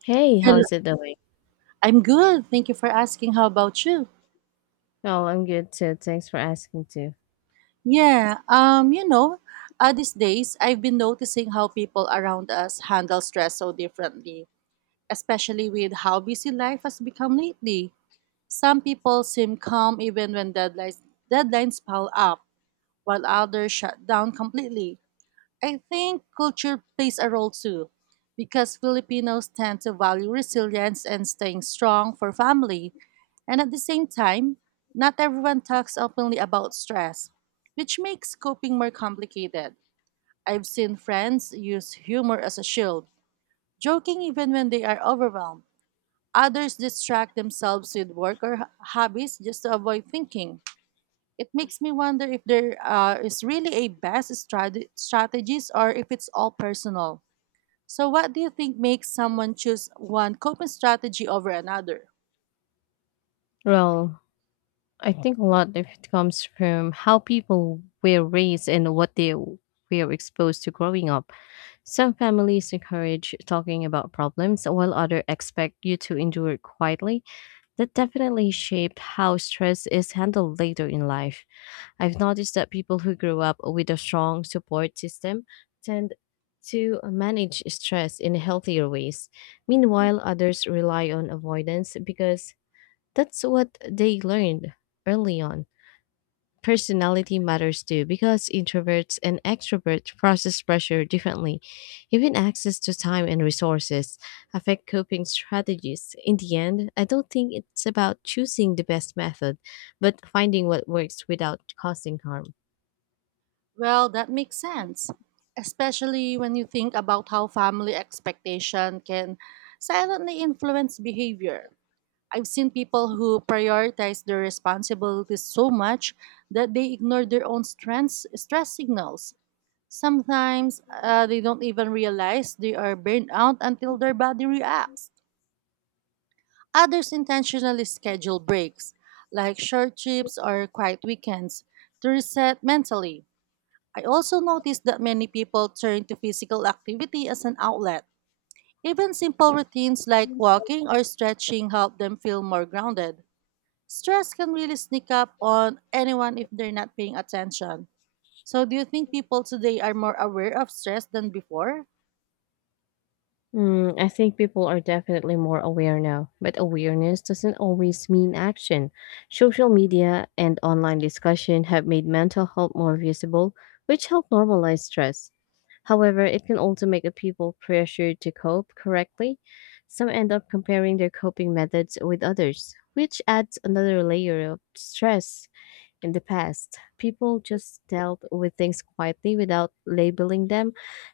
Hey, how Hello. is it doing? I'm good. Thank you for asking. How about you? Well, I'm good too. Thanks for asking too. Yeah. These days I've been noticing how people around us handle stress so differently, especially with how busy life has become lately. Some people seem calm even when deadlines pile up, while others shut down completely. I think culture plays a role too, because Filipinos tend to value resilience and staying strong for family. And at the same time, not everyone talks openly about stress, which makes coping more complicated. I've seen friends use humor as a shield, joking even when they are overwhelmed. Others distract themselves with work or hobbies just to avoid thinking. It makes me wonder if there is really a best strategies or if it's all personal. So, what do you think makes someone choose one coping strategy over another? Well, I think a lot of it comes from how people were raised and what they were exposed to growing up. Some families encourage talking about problems, while others expect you to endure it quietly. That definitely shaped how stress is handled later in life. I've noticed that people who grew up with a strong support system tend to manage stress in healthier ways. Meanwhile, others rely on avoidance because that's what they learned early on. Personality matters too because introverts and extroverts process pressure differently. Even access to time and resources affect coping strategies. In the end, I don't think it's about choosing the best method, but finding what works without causing harm. Well, that makes sense, especially when you think about how family expectation can silently influence behavior. I've seen people who prioritize their responsibilities so much that they ignore their own strengths, stress signals. Sometimes they don't even realize they are burned out until their body reacts. Others intentionally schedule breaks, like short trips or quiet weekends, to reset mentally. I also noticed that many people turn to physical activity as an outlet. Even simple routines like walking or stretching help them feel more grounded. Stress can really sneak up on anyone if they're not paying attention. So, do you think people today are more aware of stress than before? I think people are definitely more aware now, but awareness doesn't always mean action. Social media and online discussion have made mental health more visible, which help normalize stress. However, it can also make a people pressured to cope correctly. Some end up comparing their coping methods with others, which adds another layer of stress. In the past, people just dealt with things quietly without labeling them.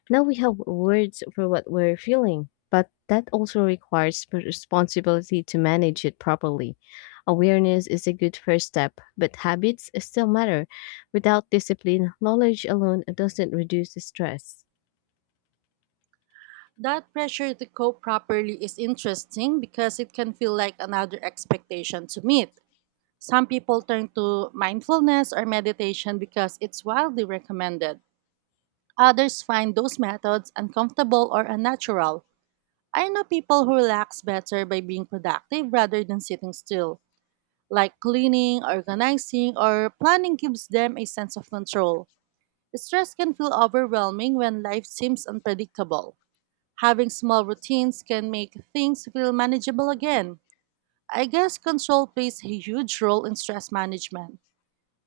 Now we have words for what we're feeling, but that also requires responsibility to manage it properly. Awareness is a good first step, but habits still matter. Without discipline, knowledge alone doesn't reduce the stress. That pressure to cope properly is interesting because it can feel like another expectation to meet. Some people turn to mindfulness or meditation because it's wildly recommended. Others find those methods uncomfortable or unnatural. I know people who relax better by being productive rather than sitting still, like cleaning, organizing, or planning gives them a sense of control. Stress can feel overwhelming when life seems unpredictable. Having small routines can make things feel manageable again. I guess control plays a huge role in stress management.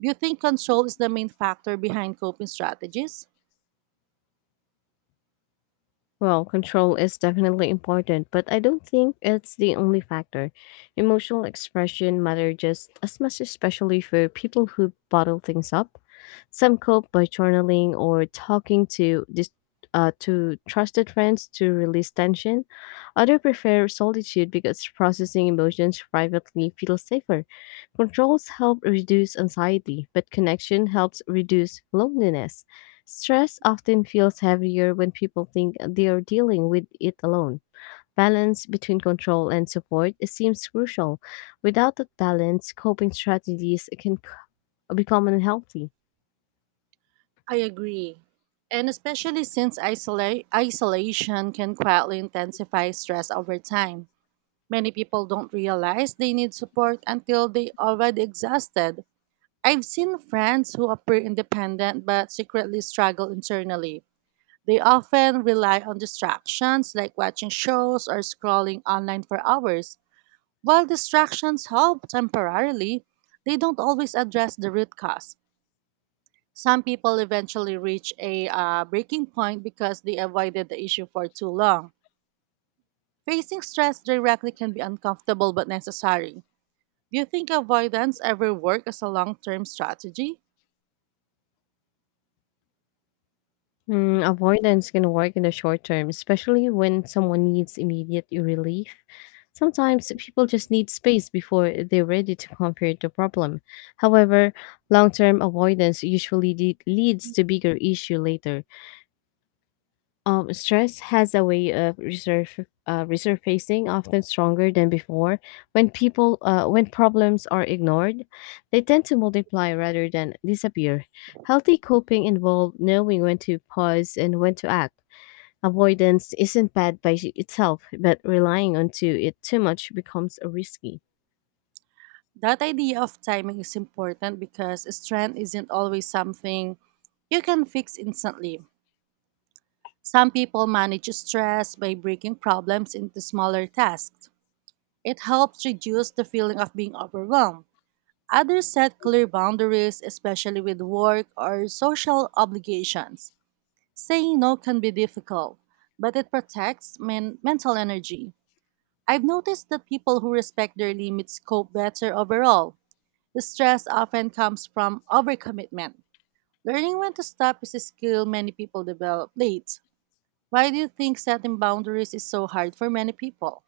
Do you think control is the main factor behind coping strategies? Well, control is definitely important, but I don't think it's the only factor. Emotional expression matter just as much, especially for people who bottle things up. Some cope by journaling or talking to to trusted friends to release tension. Others prefer solitude because processing emotions privately feels safer. Controls help reduce anxiety, but connection helps reduce loneliness. Stress often feels heavier when people think they are dealing with it alone. Balance between control and support seems crucial. Without that balance, coping strategies can become unhealthy. I agree. And especially since isolation can quietly intensify stress over time. Many people don't realize they need support until they already exhausted. I've seen friends who appear independent but secretly struggle internally. They often rely on distractions like watching shows or scrolling online for hours. While distractions help temporarily, they don't always address the root cause. Some people eventually reach a breaking point because they avoided the issue for too long. Facing stress directly can be uncomfortable but necessary. Do you think avoidance ever work as a long-term strategy? Avoidance can work in the short term, especially when someone needs immediate relief. Sometimes people just need space before they're ready to confront the problem. However, long term avoidance usually leads to bigger issue later. Stress has a way of resurfacing, often stronger than before. When problems are ignored, they tend to multiply rather than disappear. Healthy coping involves knowing when to pause and when to act. Avoidance isn't bad by itself, but relying onto it too much becomes risky. That idea of timing is important because stress isn't always something you can fix instantly. Some people manage stress by breaking problems into smaller tasks. It helps reduce the feeling of being overwhelmed. Others set clear boundaries, especially with work or social obligations. Saying no can be difficult, but it protects mental energy. I've noticed that people who respect their limits cope better overall. The stress often comes from overcommitment. Learning when to stop is a skill many people develop late. Why do you think setting boundaries is so hard for many people?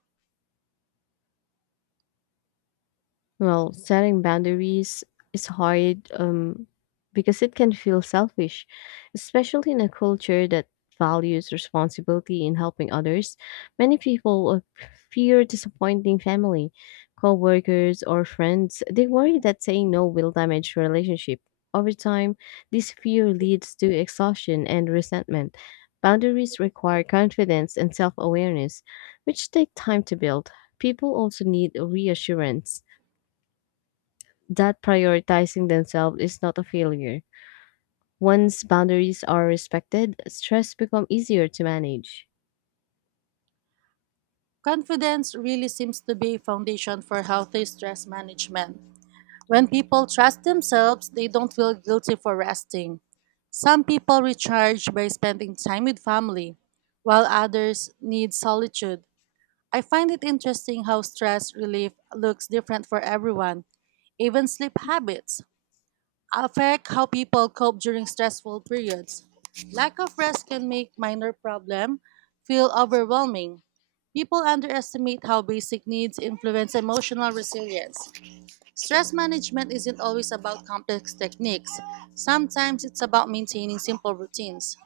Well, setting boundaries is hard because it can feel selfish, especially in a culture that values responsibility in helping others. Many people fear disappointing family, coworkers, or friends. They worry that saying no will damage relationship. Over time, this fear leads to exhaustion and resentment. Boundaries require confidence and self-awareness, which take time to build. People also need reassurance that prioritizing themselves is not a failure. Once boundaries are respected, stress becomes easier to manage. Confidence really seems to be a foundation for healthy stress management. When people trust themselves, they don't feel guilty for resting. Some people recharge by spending time with family, while others need solitude. I find it interesting how stress relief looks different for everyone. Even sleep habits affect how people cope during stressful periods. Lack of rest can make minor problem feel overwhelming. People underestimate how basic needs influence emotional resilience. Stress management isn't always about complex techniques. Sometimes it's about maintaining simple routines.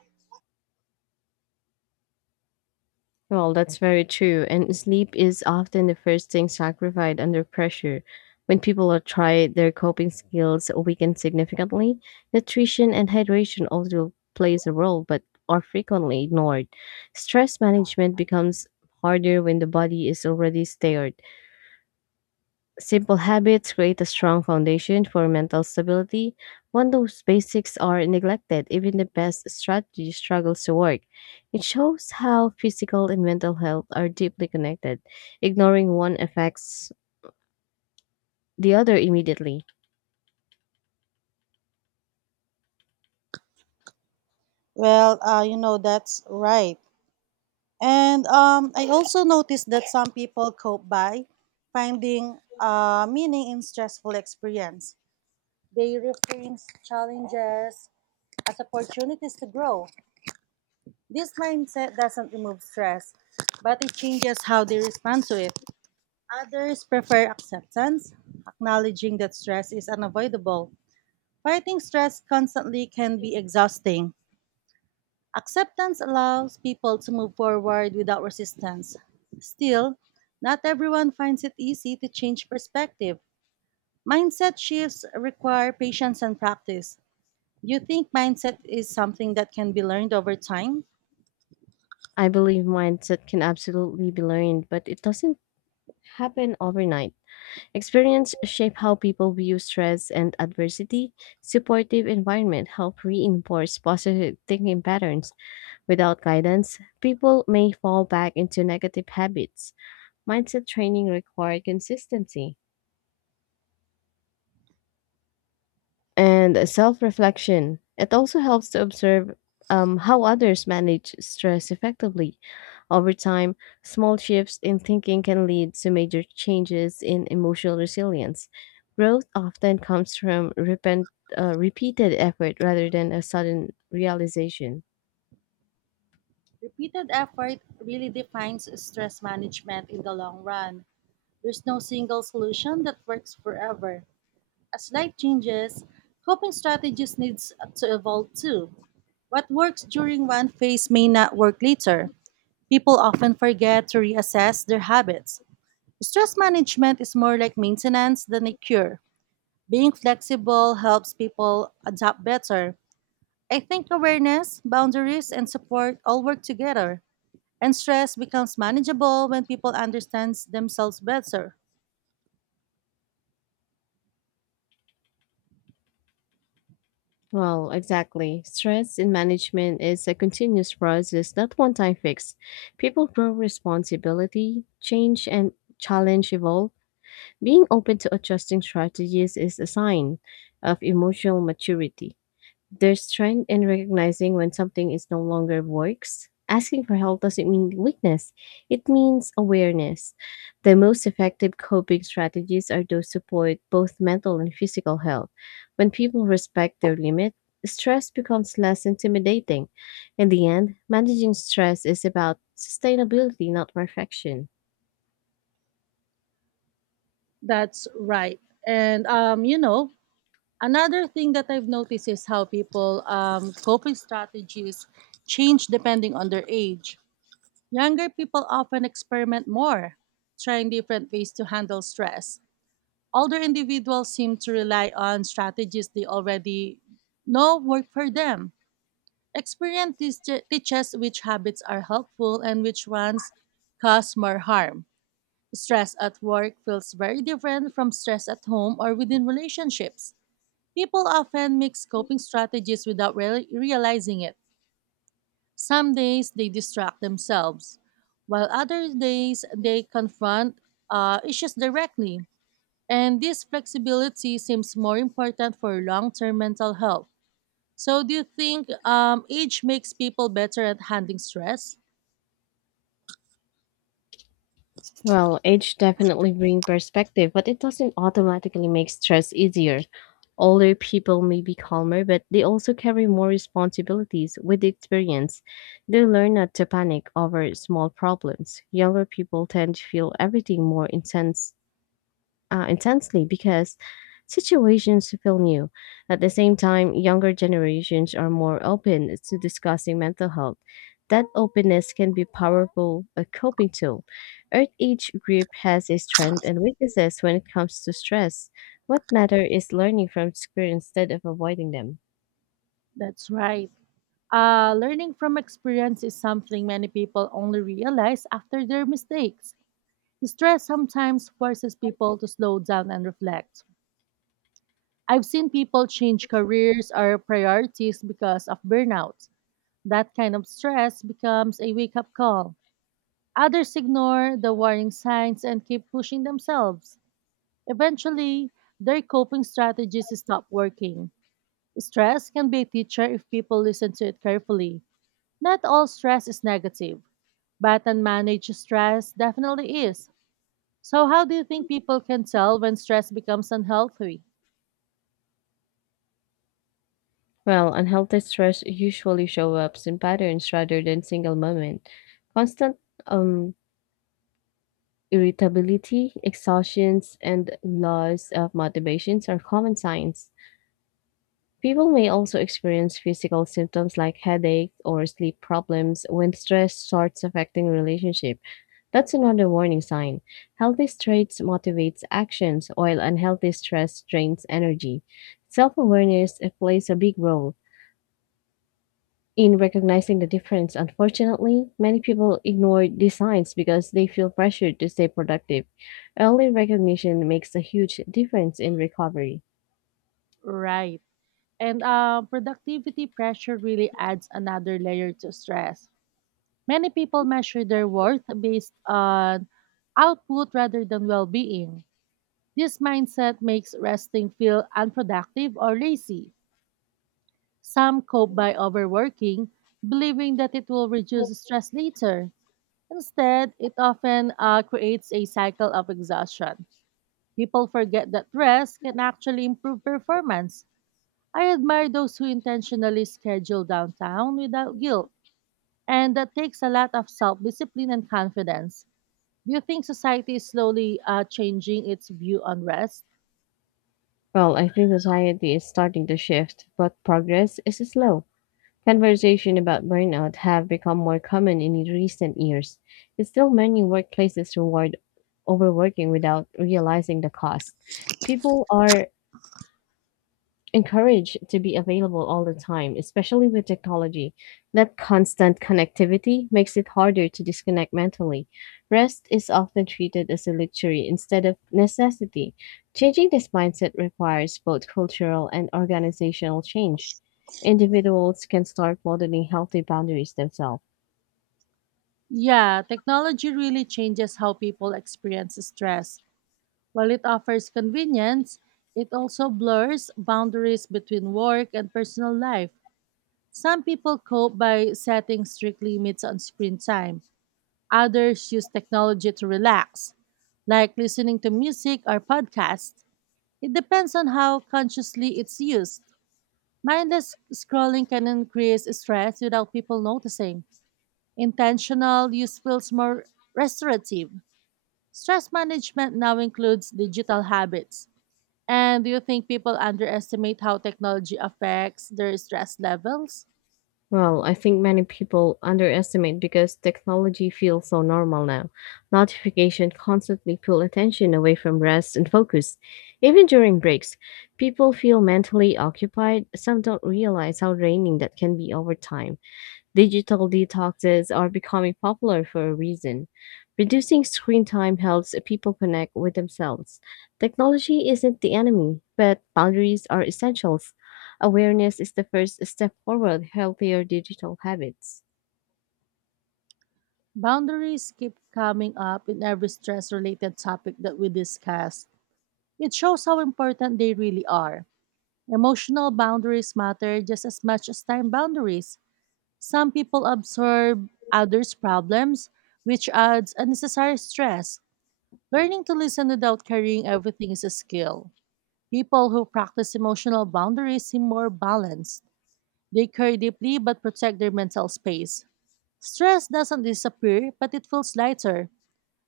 Well, that's very true. And sleep is often the first thing sacrificed under pressure. When people are tried, their coping skills weaken significantly. Nutrition and hydration also plays a role, but are frequently ignored. Stress management becomes harder when the body is already tired. Simple habits create a strong foundation for mental stability. When those basics are neglected, even the best strategy struggles to work. It shows how physical and mental health are deeply connected. Ignoring one affects the other immediately. That's right. And I also noticed that some people cope by finding meaning in stressful experience. They reframe challenges as opportunities to grow. This mindset doesn't remove stress, but it changes how they respond to it. Others prefer acceptance, acknowledging that stress is unavoidable. Fighting stress constantly can be exhausting. Acceptance allows people to move forward without resistance. Still, not everyone finds it easy to change perspective. Mindset shifts require patience and practice. Do you think mindset is something that can be learned over time? I believe mindset can absolutely be learned, but it doesn't happen overnight. Experience shape how people view stress and adversity. Supportive environment help reinforce positive thinking patterns. Without guidance, people may fall back into negative habits. Mindset training requires consistency and self reflection. It also helps to observe how others manage stress effectively. Over time, small shifts in thinking can lead to major changes in emotional resilience. Growth often comes from repeated effort rather than a sudden realization. Repeated effort really defines stress management in the long run. There's no single solution that works forever. As life changes, coping strategies needs to evolve too. What works during one phase may not work later. People often forget to reassess their habits. Stress management is more like maintenance than a cure. Being flexible helps people adapt better. I think awareness, boundaries, and support all work together, and stress becomes manageable when people understand themselves better. Well, exactly. Stress in management is a continuous process, not one time fix. People grow responsibility, change and challenge evolve. Being open to adjusting strategies is a sign of emotional maturity. There's strength in recognizing when something is no longer works. Asking for help doesn't mean weakness, it means awareness. The most effective coping strategies are those support both mental and physical health. When people respect their limit, stress becomes less intimidating. In the end, managing stress is about sustainability, not perfection. That's right. And um, you know, Another thing that I've noticed is how people coping strategies change depending on their age. Younger people often experiment more, trying different ways to handle stress. Older individuals seem to rely on strategies they already know work for them. Experience teaches which habits are helpful and which ones cause more harm. Stress at work feels very different from stress at home or within relationships. People often mix coping strategies without realizing it. Some days they distract themselves, while other days they confront issues directly. And this flexibility seems more important for long term mental health. So, do you think age makes people better at handling stress? Well, age definitely brings perspective, but it doesn't automatically make stress easier. Older people may be calmer, but they also carry more responsibilities with the experience. They learn not to panic over small problems. Younger people tend to feel everything more intensely because situations feel new. At the same time, younger generations are more open to discussing mental health. That openness can be powerful a coping tool. Earth each group has its strengths and weaknesses when it comes to stress. What matter is learning from experience instead of avoiding them. That's right. Learning from experience is something many people only realize after their mistakes. Stress sometimes forces people to slow down and reflect. I've seen people change careers or priorities because of burnout. That kind of stress becomes a wake up call. Others ignore the warning signs and keep pushing themselves. Eventually, their coping strategies stop working. Stress can be a teacher if people listen to it carefully. Not all stress is negative, but unmanaged stress definitely is. So, how do you think people can tell when stress becomes unhealthy? Well, unhealthy stress usually show up in patterns rather than single moment. Constant um, irritability, exhaustions, and loss of motivations are common signs. People may also experience physical symptoms like headache or sleep problems when stress starts affecting relationship. That's another warning sign. Healthy stress motivates actions, while unhealthy stress drains energy. Self-awareness plays a big role in recognizing the difference. Unfortunately, many people ignore these signs because they feel pressured to stay productive. Early recognition makes a huge difference in recovery. Right. And Productivity pressure really adds another layer to stress. Many people measure their worth based on output rather than well being. This mindset makes resting feel unproductive or lazy. Some cope by overworking, believing that it will reduce stress later. Instead, it often creates a cycle of exhaustion. People forget that rest can actually improve performance. I admire those who intentionally schedule downtown without guilt, and that takes a lot of self discipline and confidence. Do you think society is slowly changing its view on rest? Well, I think society is starting to shift, but progress is slow. Conversation about burnout have become more common in recent years. It's still many workplaces reward overworking without realizing the cost. People are encouraged to be available all the time, especially with technology. That constant connectivity makes it harder to disconnect mentally. Rest is often treated as a luxury instead of necessity. Changing this mindset requires both cultural and organizational change. Individuals can start modeling healthy boundaries themselves. Yeah, technology really changes how people experience stress. While it offers convenience, it also blurs boundaries between work and personal life. Some people cope by setting strict limits on screen time. Others use technology to relax, like listening to music or podcasts. It depends on how consciously it's used. Mindless scrolling can increase stress without people noticing. Intentional use feels more restorative. Stress management now includes digital habits. And do you think people underestimate how technology affects their stress levels? Well, I think many people underestimate because technology feels so normal now. Notifications constantly pull attention away from rest and focus. Even during breaks, people feel mentally occupied. Some don't realize how draining that can be over time. Digital detoxes are becoming popular for a reason. Reducing screen time helps people connect with themselves. Technology isn't the enemy, but boundaries are essentials. Awareness is the first step toward healthier digital habits. Boundaries keep coming up in every stress related topic that we discuss. It shows how important they really are. Emotional boundaries matter just as much as time boundaries. Some people absorb others' problems, which adds unnecessary stress. Learning to listen without carrying everything is a skill. People who practice emotional boundaries seem more balanced. They care deeply but protect their mental space. Stress doesn't disappear, but it feels lighter.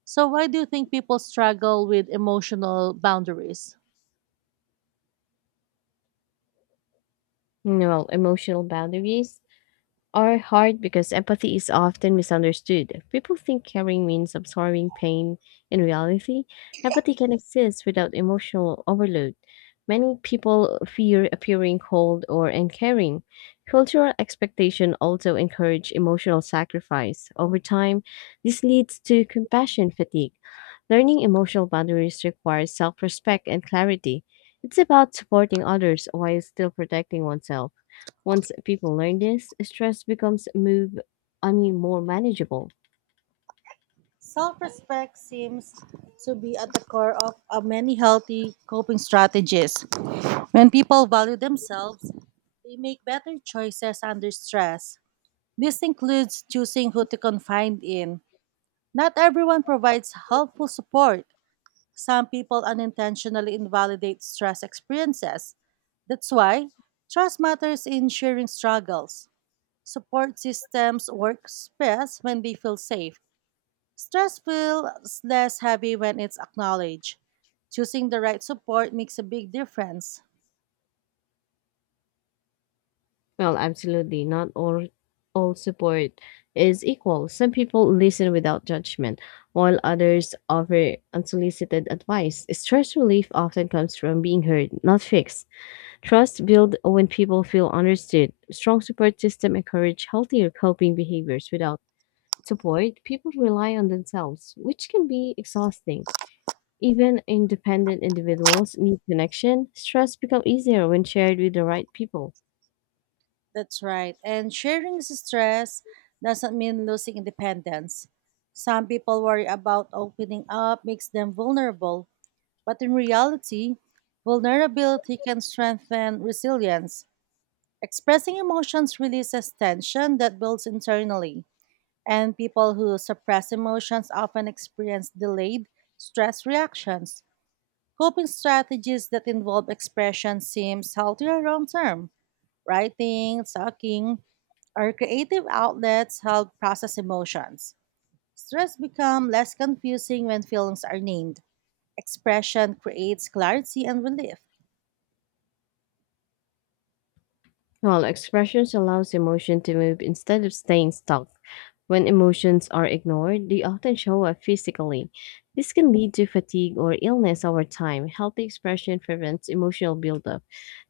So, why do you think people struggle with emotional boundaries? Well, emotional boundaries are hard because empathy is often misunderstood. People think caring means absorbing pain. In reality, empathy can exist without emotional overload. Many people fear appearing cold or uncaring. Cultural expectation also encourage emotional sacrifice. Over time, this leads to compassion fatigue. Learning emotional boundaries requires self-respect and clarity. It's about supporting others while still protecting oneself. Once people learn this, stress becomes move I mean more manageable. Self respect seems to be at the core of many healthy coping strategies. When people value themselves, they make better choices under stress. This includes choosing who to confide in. Not everyone provides helpful support. Some people unintentionally invalidate stress experiences. That's why trust matters in sharing struggles. Support systems work best when they feel safe. Stress feels less heavy when it's acknowledged. Choosing the right support makes a big difference. Well, absolutely. Not all support is equal. Some people listen without judgment, while others offer unsolicited advice. Stress relief often comes from being heard, not fixed. Trust built when people feel understood. Strong support system encourage healthier coping behaviors. Without support, people rely on themselves, which can be exhausting. Even independent individuals need connection. Stress becomes easier when shared with the right people. That's right. And sharing stress doesn't mean losing independence. Some people worry about opening up makes them vulnerable, but in reality, vulnerability can strengthen resilience. Expressing emotions releases tension that builds internally, and people who suppress emotions often experience delayed stress reactions. Coping strategies that involve expression seems healthier long term. Writing, talking, or creative outlets help process emotions. Stress becomes less confusing when feelings are named. Expression creates clarity and relief. While expressions allows emotion to move instead of staying stuck. When emotions are ignored, they often show up physically. This can lead to fatigue or illness over time. Healthy expression prevents emotional buildup.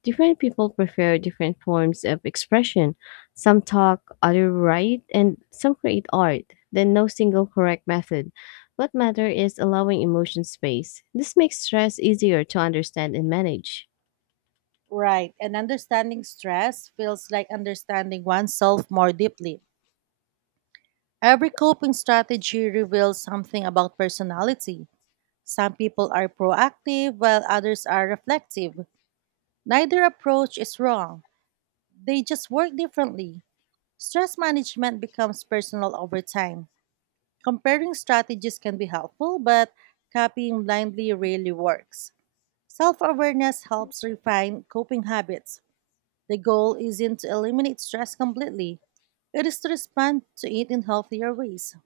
Different people prefer different forms of expression. Some talk, others write, and some create art. Then no single correct method. What matters is allowing emotion space. This makes stress easier to understand and manage. Right, and understanding stress feels like understanding oneself more deeply. Every coping strategy reveals something about personality. Some people are proactive while others are reflective. Neither approach is wrong, they just work differently. Stress management becomes personal over time. Comparing strategies can be helpful, but copying blindly rarely works. Self awareness helps refine coping habits. The goal isn't to eliminate stress completely, it is to respond to it in healthier ways.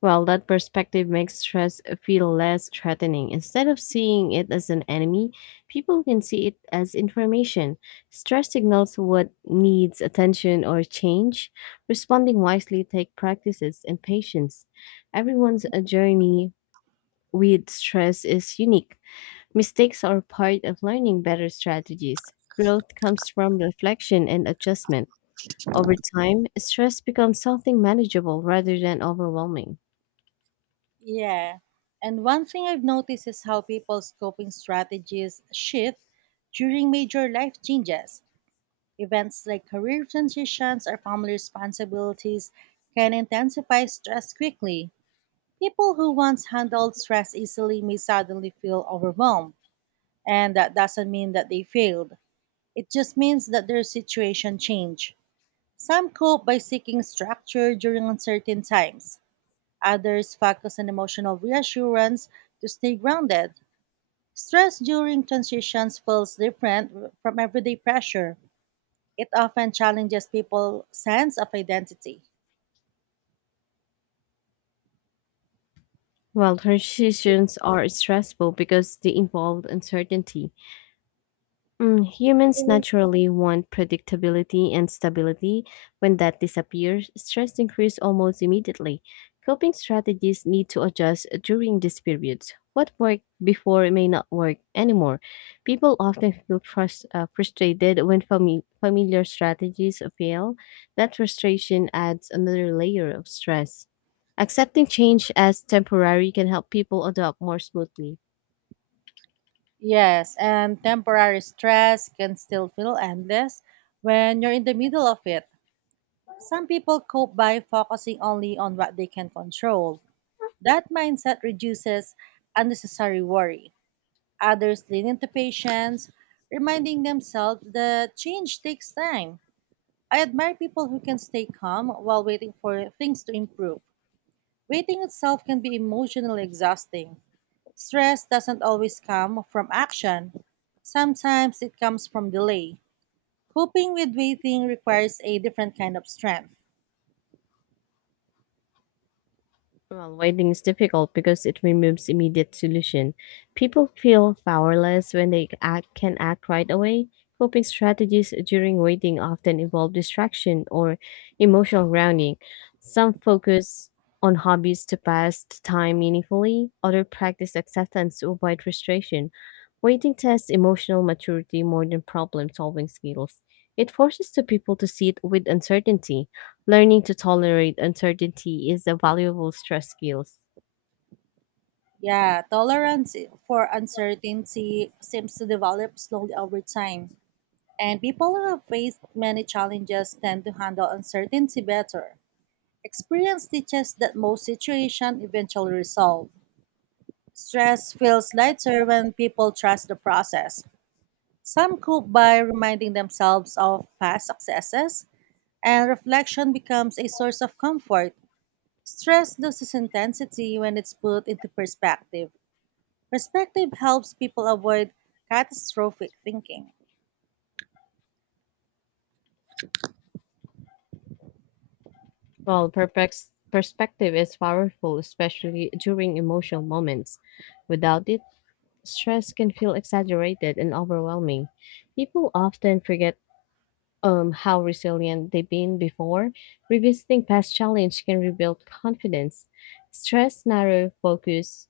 Well, that perspective makes stress feel less threatening. Instead of seeing it as an enemy, people can see it as information. Stress signals what needs attention or change. Responding wisely take practices and patience. Everyone's journey with stress is unique. Mistakes are part of learning better strategies. Growth comes from reflection and adjustment. Over time, stress becomes something manageable rather than overwhelming. Yeah. And one thing I've noticed is how people's coping strategies shift during major life changes. Events like career transitions or family responsibilities can intensify stress quickly. People who once handled stress easily may suddenly feel overwhelmed, and that doesn't mean that they failed. It just means that their situation changed. Some cope by seeking structure during uncertain times. Others focus on emotional reassurance to stay grounded. Stress during transitions feels different from everyday pressure, it often challenges people's sense of identity. Well, transitions are stressful because they involve uncertainty. Humans Mhm. naturally want predictability and stability. When that disappears, stress increases almost immediately. Coping strategies need to adjust during these periods. What worked before may not work anymore. People often feel frustrated when familiar strategies fail. That frustration adds another layer of stress. Accepting change as temporary can help people adapt more smoothly. Yes, and temporary stress can still feel endless when you're in the middle of it. Some people cope by focusing only on what they can control. That mindset reduces unnecessary worry. Others lean into patience, reminding themselves that change takes time. I admire people who can stay calm while waiting for things to improve. Waiting itself can be emotionally exhausting. Stress doesn't always come from action. Sometimes it comes from delay. Coping with waiting requires a different kind of strength. Well, waiting is difficult because it removes immediate solution. People feel powerless when can act right away. Coping strategies during waiting often involve distraction or emotional grounding. Some focus on hobbies to pass the time meaningfully, others practice acceptance to avoid frustration. Waiting tests emotional maturity more than problem solving skills. It forces the people to sit with uncertainty. Learning to tolerate uncertainty is a valuable stress skill. Yeah, tolerance for uncertainty seems to develop slowly over time. And people who have faced many challenges tend to handle uncertainty better. Experience teaches that most situations eventually resolve. Stress feels lighter when people trust the process. Some cope by reminding themselves of past successes, and reflection becomes a source of comfort. Stress loses intensity when it's put into perspective. Perspective helps people avoid catastrophic thinking. Well, perspective is powerful, especially during emotional moments. Without it, stress can feel exaggerated and overwhelming. People often forget how resilient they've been before. Revisiting past challenge can rebuild confidence. Stress narrow focus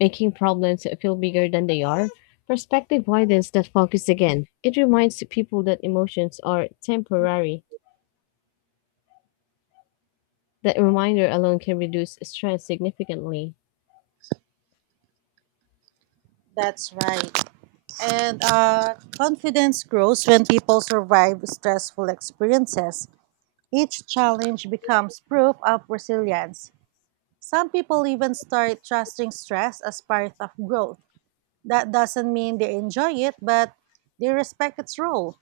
making problems feel bigger than they are. Perspective widens that focus again. It reminds people that emotions are temporary. That reminder alone can reduce stress significantly. That's right. And Confidence grows when people survive stressful experiences. Each challenge becomes proof of resilience. Some people even start trusting stress as part of growth. That doesn't mean they enjoy it, but they respect its role.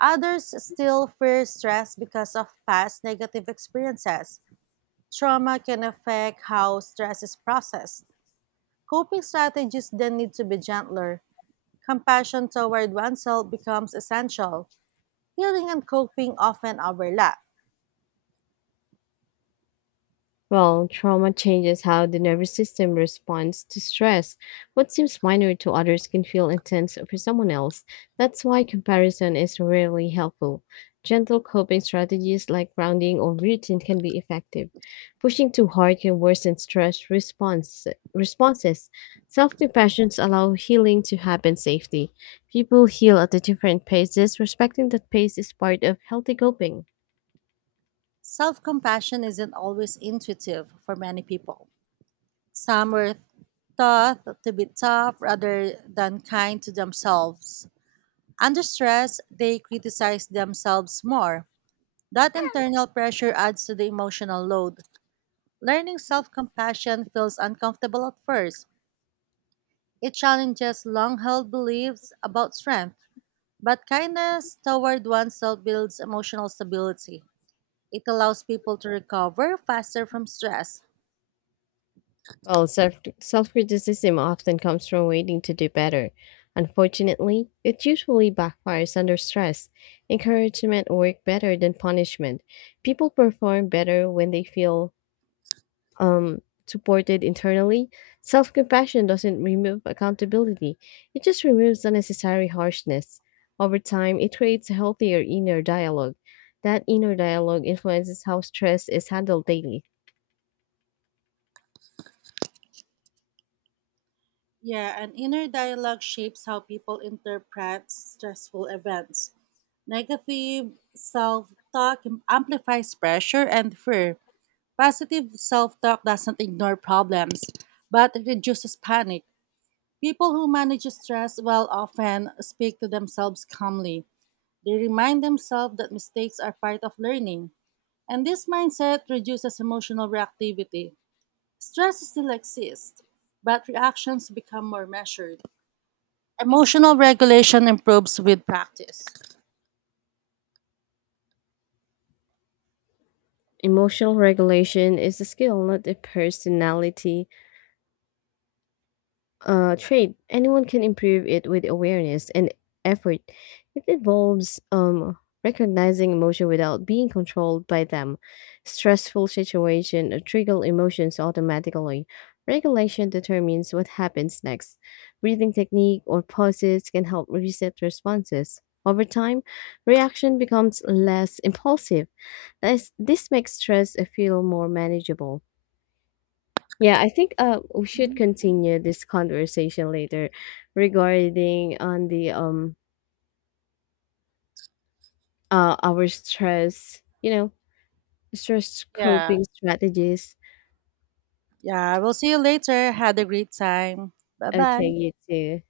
Others still fear stress because of past negative experiences. Trauma can affect how stress is processed. Coping strategies then need to be gentler. Compassion toward oneself becomes essential. Healing and coping often overlap. Well, trauma changes how the nervous system responds to stress. What seems minor to others can feel intense for someone else. That's why comparison is rarely helpful. Gentle coping strategies like grounding or routine can be effective. Pushing too hard can worsen responses. Self compassions allow healing to happen safely. People heal at a different paces. Respecting that pace is part of healthy coping. Self compassion isn't always intuitive for many people. Some were taught to be tough rather than kind to themselves. Under stress, they criticize themselves more. That internal pressure adds to the emotional load. Learning self compassion feels uncomfortable at first. It challenges long held beliefs about strength, but kindness toward oneself builds emotional stability. It allows people to recover faster from stress. Well, self criticism often comes from waiting to do better. Unfortunately, it usually backfires under stress. Encouragement works better than punishment. People perform better when they feel supported internally. Self compassion doesn't remove accountability, it just removes unnecessary harshness. Over time, it creates a healthier inner dialogue. That inner dialogue influences how stress is handled daily. Yeah, and inner dialogue shapes how people interpret stressful events. Negative self talk amplifies pressure and fear. Positive self talk doesn't ignore problems, but it reduces panic. People who manage stress well often speak to themselves calmly. They remind themselves that mistakes are part of learning, and this mindset reduces emotional reactivity. Stress still exists, but reactions become more measured. Emotional regulation improves with practice. Emotional regulation is a skill, not a personality trait. Anyone can improve it with awareness and effort. It involves recognizing emotion without being controlled by them. Stressful situation trigger emotions automatically. Regulation determines what happens next. Breathing technique or pauses can help reset responses. Over time, reaction becomes less impulsive. This makes stress feel more manageable. Yeah, I think we should continue this conversation later regarding on the our stress Yeah. coping strategies. Yeah. We'll see you later. Had a great time. Bye bye. Okay, you too.